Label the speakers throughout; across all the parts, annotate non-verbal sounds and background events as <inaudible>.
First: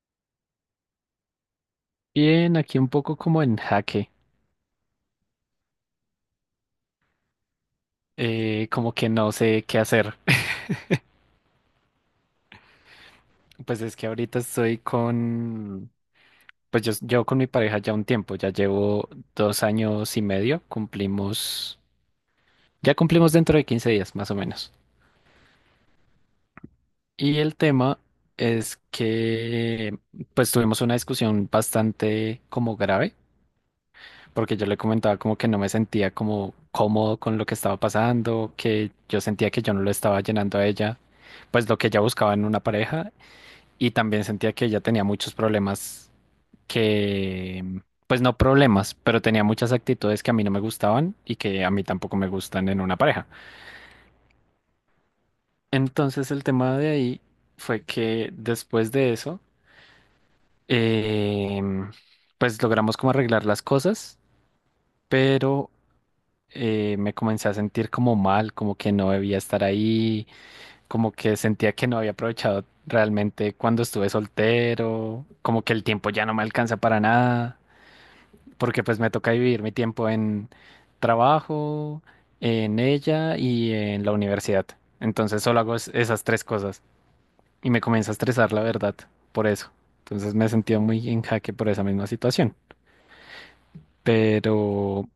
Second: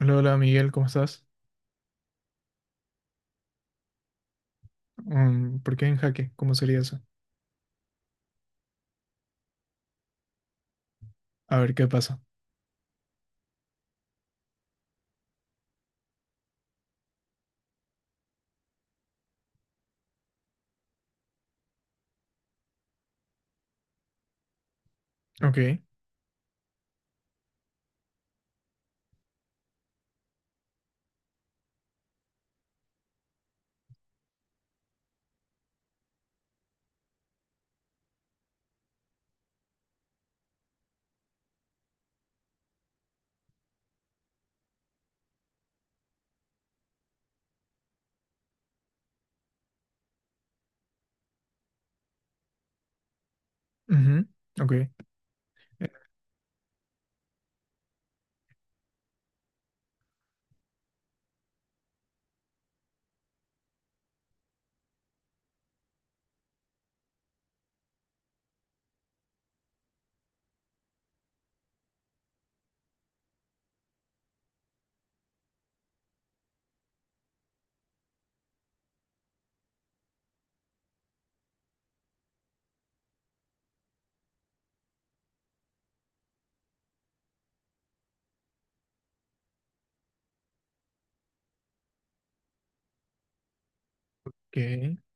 Speaker 1: Hola, hola Miguel, ¿cómo estás?
Speaker 2: Bien, aquí un poco como en jaque,
Speaker 1: Mm, ¿por qué en jaque? ¿Cómo sería eso?
Speaker 2: como que no sé qué hacer. <laughs>
Speaker 1: A ver qué pasa.
Speaker 2: Pues es que ahorita estoy con, pues yo llevo con mi pareja ya un tiempo, ya llevo 2 años y medio, cumplimos, ya cumplimos dentro de 15 días más o menos.
Speaker 1: Ok,
Speaker 2: Y el tema es que pues tuvimos una discusión bastante como grave, porque yo le comentaba como que no me sentía como cómodo con lo que estaba pasando, que yo sentía que yo no lo estaba llenando a ella pues lo que ella buscaba en una pareja y también sentía que ella tenía muchos problemas que, pues no problemas, pero tenía muchas actitudes que a mí no me gustaban y que a mí tampoco me gustan en una pareja.
Speaker 1: ujú, ok,
Speaker 2: Entonces el tema de ahí fue que después de eso, em, pues logramos como arreglar las cosas, pero me comencé a sentir como mal, como que no debía estar ahí, como que sentía que no había aprovechado realmente cuando estuve soltero, como que el tiempo ya no me alcanza para nada. Porque pues me toca vivir mi tiempo en trabajo, en ella y en la universidad. Entonces solo hago esas tres cosas y me comienza a estresar, la verdad, por eso. Entonces me he sentido muy en jaque por esa misma situación.
Speaker 1: ok.
Speaker 2: Pero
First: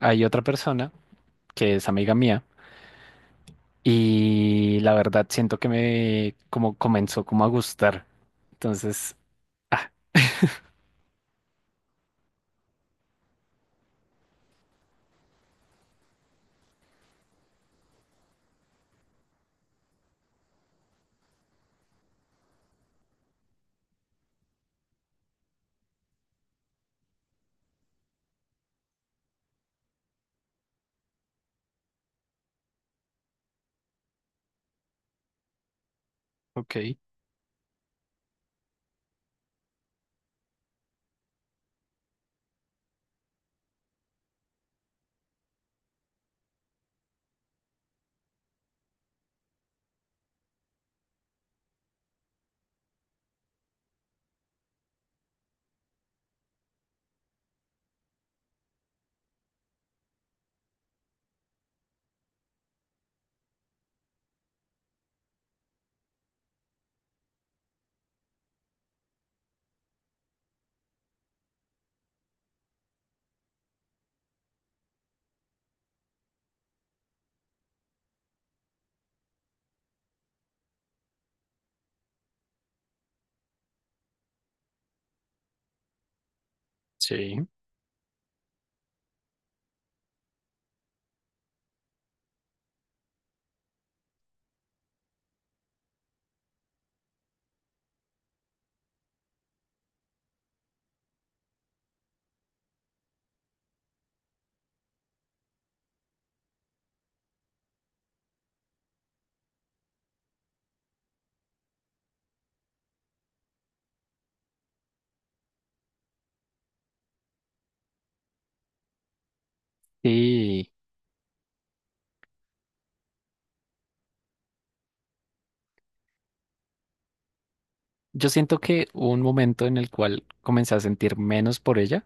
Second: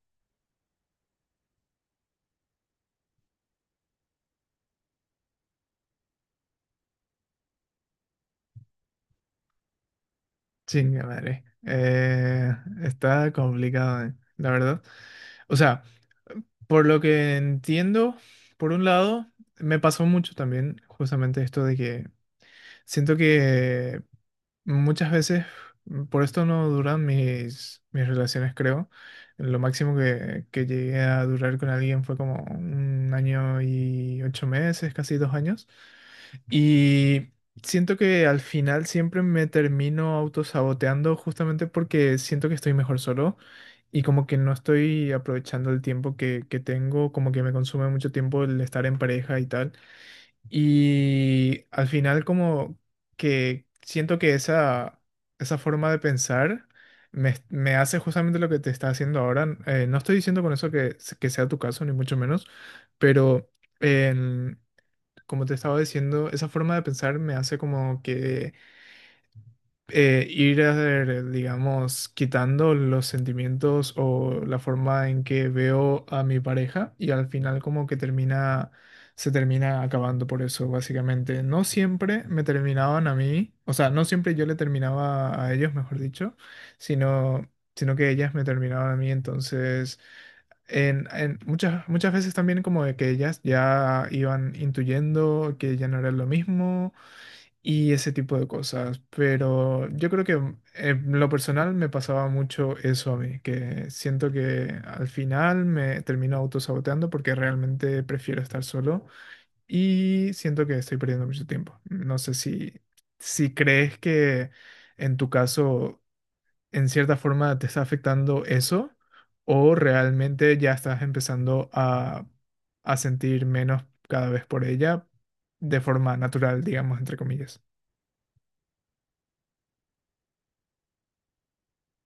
Speaker 2: hay otra persona que es amiga mía y la verdad siento que me como comenzó como a gustar. Entonces, ah,
Speaker 1: Chinga madre. Está complicado, la verdad. O sea, por lo que entiendo, por un lado, me pasó mucho también justamente esto de que siento que muchas veces, por esto no duran mis relaciones, creo. Lo máximo que llegué a durar con alguien fue como 1 año y 8 meses, casi 2 años.
Speaker 2: ok,
Speaker 1: Y siento que al final siempre me termino autosaboteando justamente porque siento que estoy mejor solo y como que no estoy aprovechando el tiempo que tengo, como que me consume mucho tiempo el estar en pareja y tal. Y al final como que siento que esa forma de pensar me hace justamente lo que te está haciendo ahora. No estoy diciendo con eso que, que sea tu caso, ni mucho menos, pero en- como te estaba diciendo, esa forma de pensar me hace como que ir, digamos, quitando los sentimientos o la forma en que veo a mi pareja y al final como que se termina acabando por eso, básicamente. No siempre me terminaban a mí, o sea, no siempre yo le terminaba a ellos, mejor dicho,
Speaker 2: sí.
Speaker 1: sino, sino que ellas me terminaban a mí, entonces... en muchas veces también como de que ellas ya iban intuyendo que ya no era lo mismo y ese tipo de cosas. Pero yo creo que en lo personal me pasaba mucho eso a mí, que siento que al final me termino autosaboteando porque realmente prefiero estar solo y siento que estoy perdiendo mucho tiempo. No sé si crees que en tu caso, en cierta forma, te está afectando eso o realmente
Speaker 2: Y
Speaker 1: ya estás empezando a sentir menos cada vez por ella de forma natural, digamos, entre comillas.
Speaker 2: yo siento que hubo un momento en el cual comencé a sentir menos por ella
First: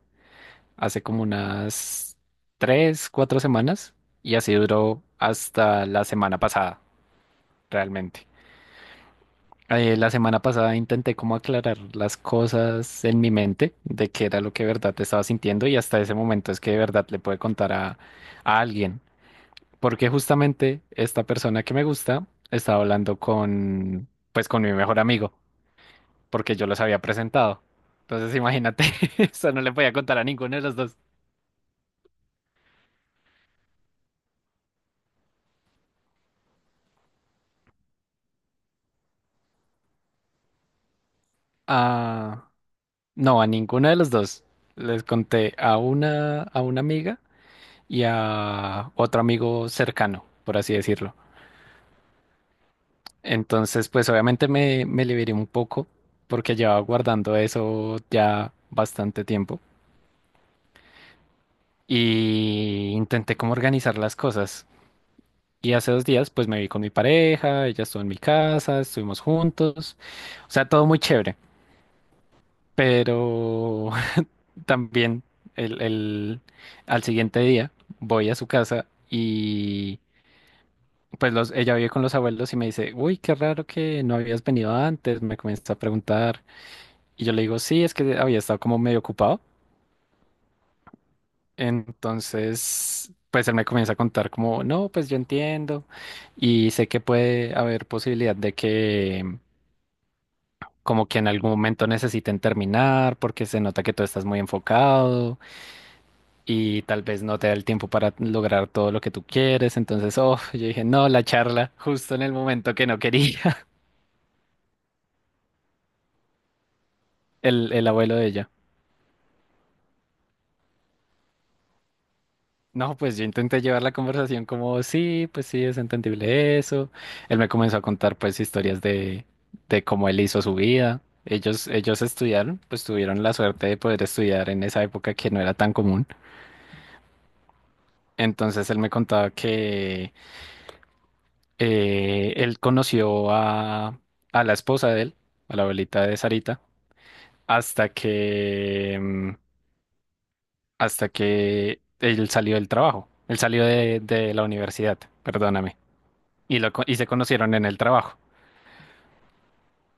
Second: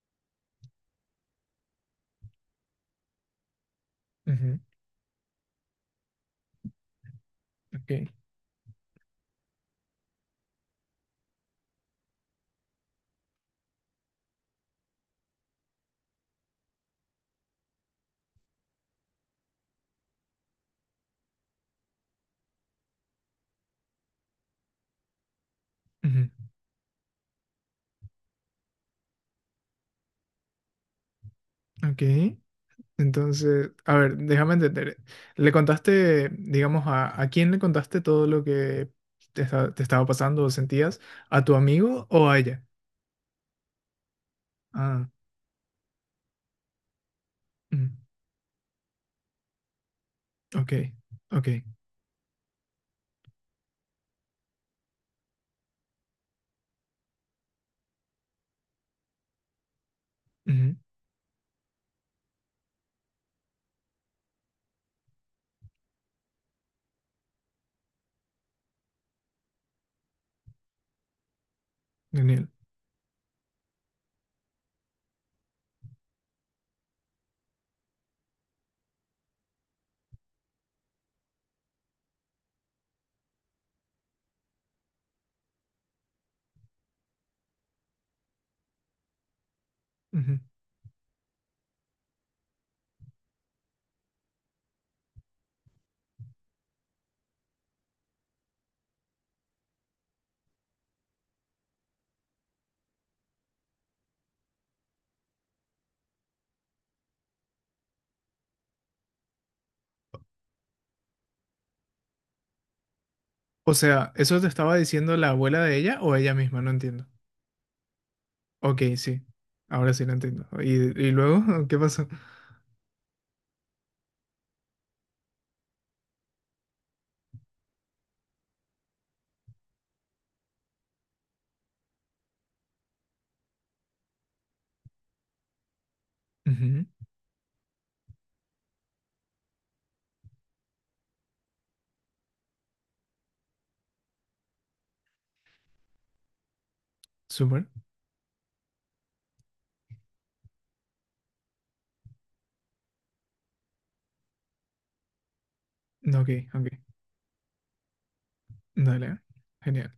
Speaker 2: hace como unas 3, 4 semanas y así
Speaker 1: Ujú.
Speaker 2: duró hasta la semana pasada,
Speaker 1: Ok.
Speaker 2: realmente. La semana pasada intenté como aclarar las cosas en mi mente de qué era lo que de verdad estaba sintiendo y hasta ese momento es que de verdad le pude contar a alguien. Porque justamente esta persona que me gusta estaba hablando con mi mejor amigo,
Speaker 1: Ujú,
Speaker 2: porque yo los había presentado. Entonces imagínate, <laughs> eso no le podía contar a ninguno de los dos.
Speaker 1: ok. Entonces, a ver, déjame entender. ¿Le contaste, digamos, a quién le contaste todo lo que te, te estaba pasando o sentías? ¿A tu amigo o a
Speaker 2: Ah,
Speaker 1: ella?
Speaker 2: no, a ninguna de las dos. Les
Speaker 1: Ah,
Speaker 2: conté a una amiga
Speaker 1: ujú,
Speaker 2: y a otro amigo cercano, por
Speaker 1: ok,
Speaker 2: así decirlo.
Speaker 1: ok.
Speaker 2: Entonces, pues obviamente me liberé un poco porque llevaba guardando eso ya bastante tiempo
Speaker 1: Ujú,
Speaker 2: y intenté como organizar las cosas. Y hace 2 días, pues me vi con mi pareja, ella estuvo en mi casa, estuvimos juntos, o sea, todo muy chévere,
Speaker 1: genial.
Speaker 2: pero también el, el- al siguiente día voy a su casa y pues ella vive con los abuelos y me dice, uy, qué raro que no habías venido antes, me comienza a preguntar y yo le digo, sí, es que había estado como medio ocupado.
Speaker 1: Ujú.
Speaker 2: Entonces, pues él me comienza a contar como, no, pues yo entiendo y sé que puede haber posibilidad de que como que en algún momento necesiten terminar porque se nota que tú estás muy enfocado, y tal vez no te da el tiempo para lograr todo lo que tú quieres. Entonces, oh, yo dije, no, la charla, justo en el momento que no quería.
Speaker 1: O sea, ¿eso te estaba diciendo la abuela de ella o ella misma? No entiendo.
Speaker 2: <laughs> El abuelo de ella.
Speaker 1: Ok, sí. Ahora sí lo entiendo. Y luego <laughs> qué pasó?
Speaker 2: No, pues yo intenté llevar la conversación como, sí, pues sí, es entendible eso. Él me comenzó a contar pues historias de cómo él hizo su vida. Ellos estudiaron, pues tuvieron la suerte de poder estudiar en esa época que no era tan común.
Speaker 1: Ujú,
Speaker 2: Entonces él me contaba que él conoció a la esposa de él, a la abuelita de Sarita,
Speaker 1: súper.
Speaker 2: hasta que, mm, hasta que él salió del trabajo, él salió de la universidad, perdóname,
Speaker 1: Ok,
Speaker 2: y,
Speaker 1: ok.
Speaker 2: y se conocieron en el trabajo.
Speaker 1: Dale. Genial.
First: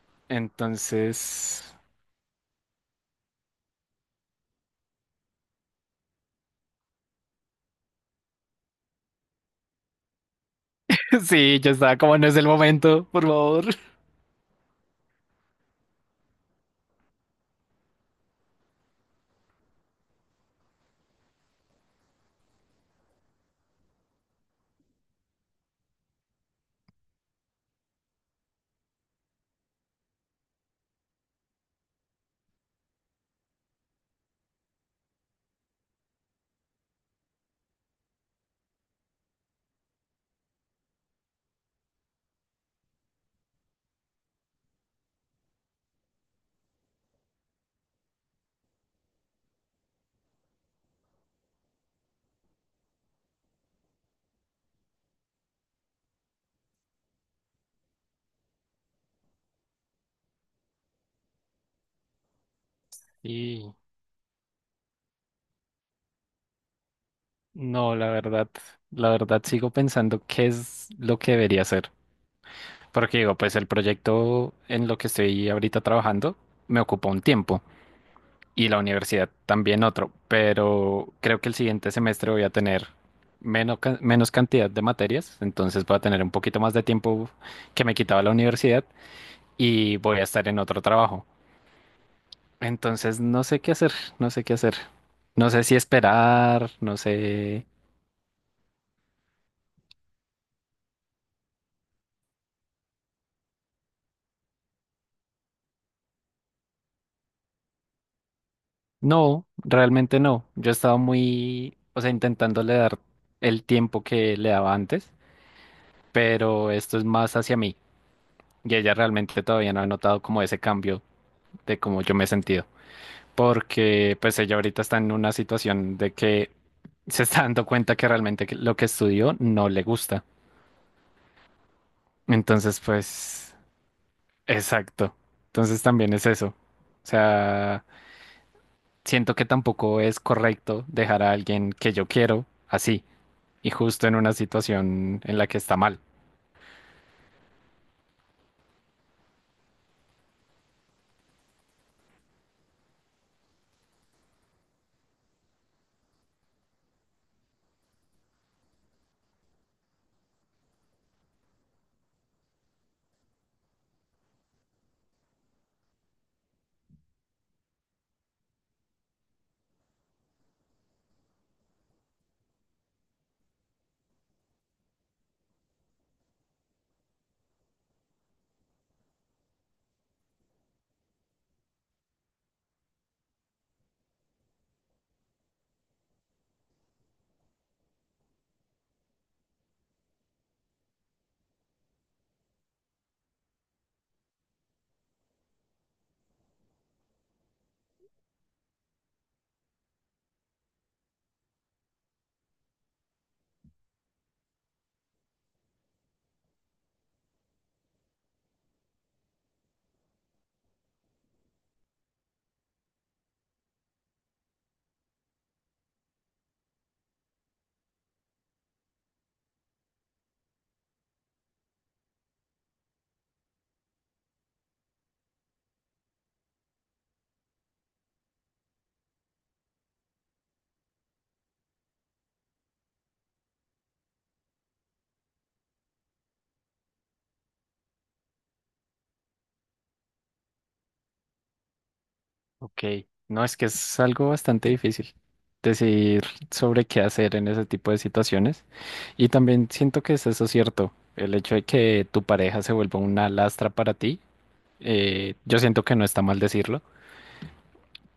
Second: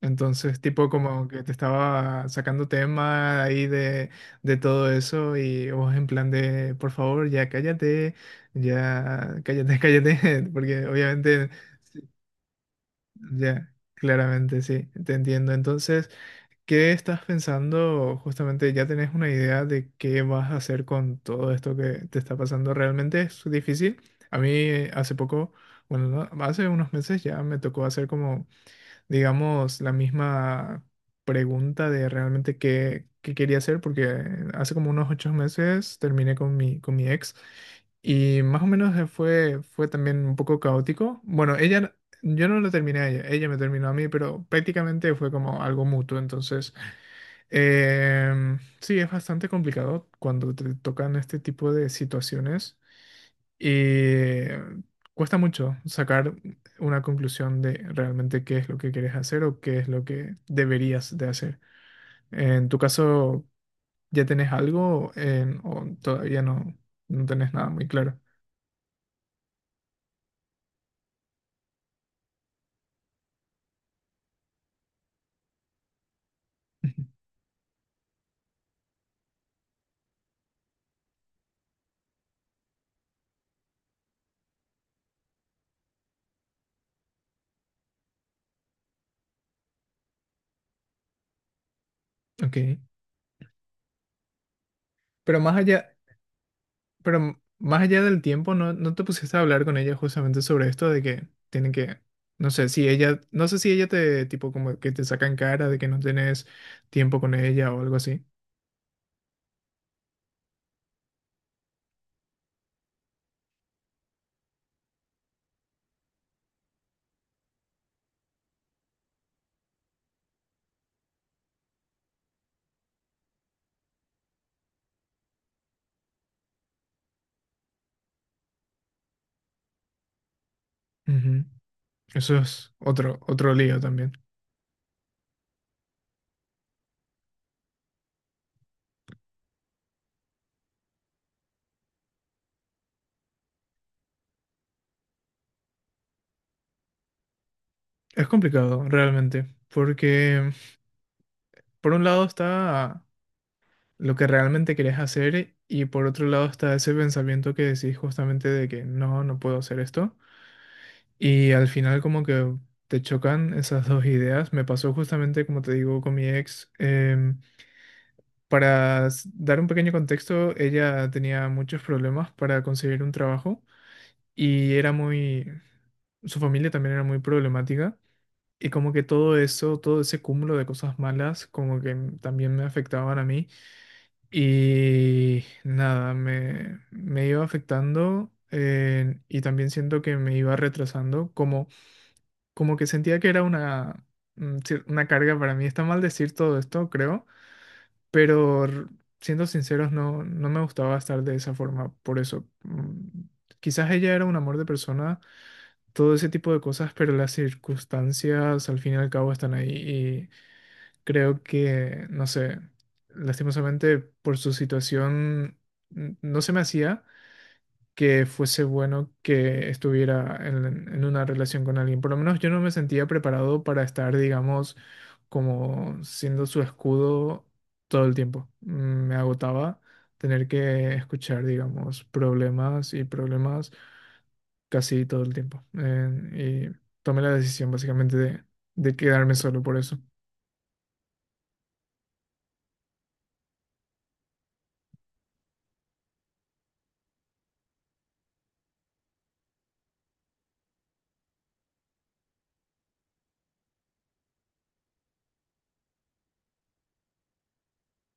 Speaker 1: Entonces, tipo como que te
Speaker 2: Entonces,
Speaker 1: estaba sacando tema ahí de todo eso y vos en plan de, por favor, ya cállate, <laughs> cállate, porque
Speaker 2: <laughs>
Speaker 1: obviamente,
Speaker 2: sí, yo estaba como no es el momento, por favor.
Speaker 1: ya, claramente, sí, te entiendo. Entonces, ¿qué estás pensando? Justamente, ¿ya tenés una idea de qué vas a hacer con todo esto que te está pasando? ¿Realmente es difícil? A mí hace poco, bueno, no, hace unos meses ya me tocó hacer como digamos, la misma pregunta de realmente qué quería hacer, porque hace como unos 8 meses terminé con con mi ex y más o menos fue también un poco caótico. Bueno, ella, yo no lo terminé a ella, ella me terminó a mí, pero prácticamente fue como algo mutuo. Entonces, sí, es bastante complicado cuando te tocan este tipo de situaciones. Eh, cuesta mucho sacar una conclusión de realmente qué es lo que quieres hacer o qué es lo que deberías de hacer. En tu caso,
Speaker 2: Y
Speaker 1: ¿ya tenés algo o todavía no, no tenés nada muy
Speaker 2: no, la
Speaker 1: claro?
Speaker 2: verdad, la verdad sigo pensando qué es lo que debería hacer. Porque digo, pues el proyecto en lo que estoy ahorita trabajando me
Speaker 1: Ujú.
Speaker 2: ocupa un tiempo. Y la universidad también otro, pero creo que el siguiente semestre voy a tener menos, menos cantidad de materias, entonces voy a tener un poquito más de tiempo que me quitaba la universidad y voy a estar en otro trabajo.
Speaker 1: Ok.
Speaker 2: Entonces no sé qué hacer, no sé qué hacer.
Speaker 1: Pero
Speaker 2: No
Speaker 1: más
Speaker 2: sé si
Speaker 1: allá,
Speaker 2: esperar, no
Speaker 1: pero
Speaker 2: sé.
Speaker 1: más allá del tiempo, ¿no, no te pusiste a hablar con ella justamente sobre esto de que tienen que, no sé si ella, no sé si ella te, tipo, como que te saca en cara de que no tenés tiempo con ella o algo así?
Speaker 2: No, realmente no. Yo he estado muy, o sea, intentándole dar el tiempo que le daba antes, pero esto es más hacia mí y ella realmente todavía no ha notado como ese cambio de cómo yo me he sentido, porque pues ella ahorita está en una situación de que se está dando cuenta que realmente lo que estudió no le gusta.
Speaker 1: Ujú. Eso es
Speaker 2: Entonces,
Speaker 1: otro, otro
Speaker 2: pues,
Speaker 1: lío también.
Speaker 2: exacto. Entonces también es eso. O sea, siento que tampoco es correcto dejar a alguien que yo quiero así y justo en una situación en la que está mal.
Speaker 1: Es complicado, realmente, porque por un lado está lo que realmente querés hacer y por otro lado está ese pensamiento que decís justamente de que no, no puedo hacer esto. Y al final como que te chocan esas dos ideas. Me pasó justamente, como te digo, con mi ex. Dar un pequeño contexto, ella tenía muchos problemas para conseguir un trabajo y era muy... Su familia también era muy problemática. Y como que todo eso, todo ese cúmulo de cosas malas, como que también me afectaban a mí. Y nada, me iba afectando y también siento que me iba retrasando, como, como que sentía que era una, una carga para mí. Está mal decir todo esto, creo, pero siendo sinceros, no, no me gustaba estar de esa forma. Por eso, quizás ella era un amor de persona todo ese tipo de cosas, pero las circunstancias al fin y al cabo están ahí. Creo que, no sé, lastimosamente por su situación no se me hacía que fuese bueno que estuviera en una relación con alguien. Por lo menos yo no me sentía preparado para estar, digamos, como siendo su escudo todo el tiempo. Me agotaba tener que escuchar, digamos, problemas y problemas casi todo el tiempo. Y tomé la decisión básicamente de quedarme solo por eso.
Speaker 2: Ok, no es que es algo bastante difícil decidir sobre qué hacer en ese tipo de situaciones. Y también siento que es eso cierto, el hecho de que tu pareja se vuelva una lastra para ti, yo siento que no está mal decirlo,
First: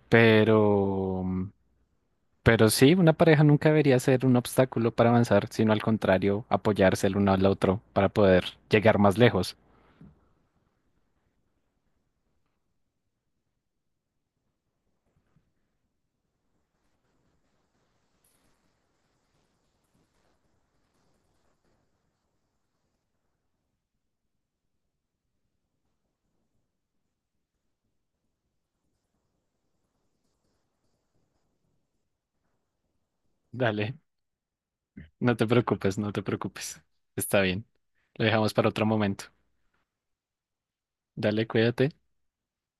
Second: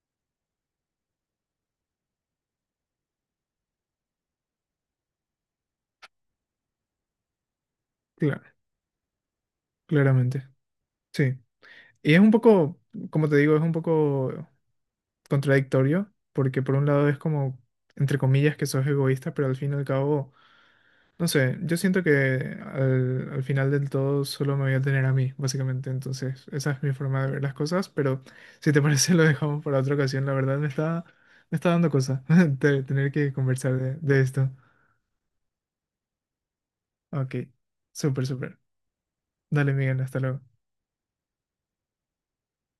Speaker 2: pero, pero sí, una pareja nunca debería ser un obstáculo para avanzar, sino al contrario, apoyarse el uno al otro para poder
Speaker 1: Claro,
Speaker 2: llegar más lejos.
Speaker 1: claramente. Sí. Y es un poco, como te digo, es un poco contradictorio, porque por un lado es como, entre comillas, que sos egoísta, pero al fin y al cabo, no sé, yo siento que al final del todo solo me voy a tener a mí, básicamente. Entonces, esa es mi forma de ver las cosas, pero si te parece <laughs> lo dejamos para otra ocasión. La verdad me está dando cosa <laughs> de tener que conversar
Speaker 2: Dale,
Speaker 1: de esto.
Speaker 2: no te preocupes, no te preocupes.
Speaker 1: Ok,
Speaker 2: Está bien. Lo
Speaker 1: súper,
Speaker 2: dejamos
Speaker 1: súper.
Speaker 2: para otro momento.
Speaker 1: Dale, Miguel, hasta luego.
Speaker 2: Dale, cuídate.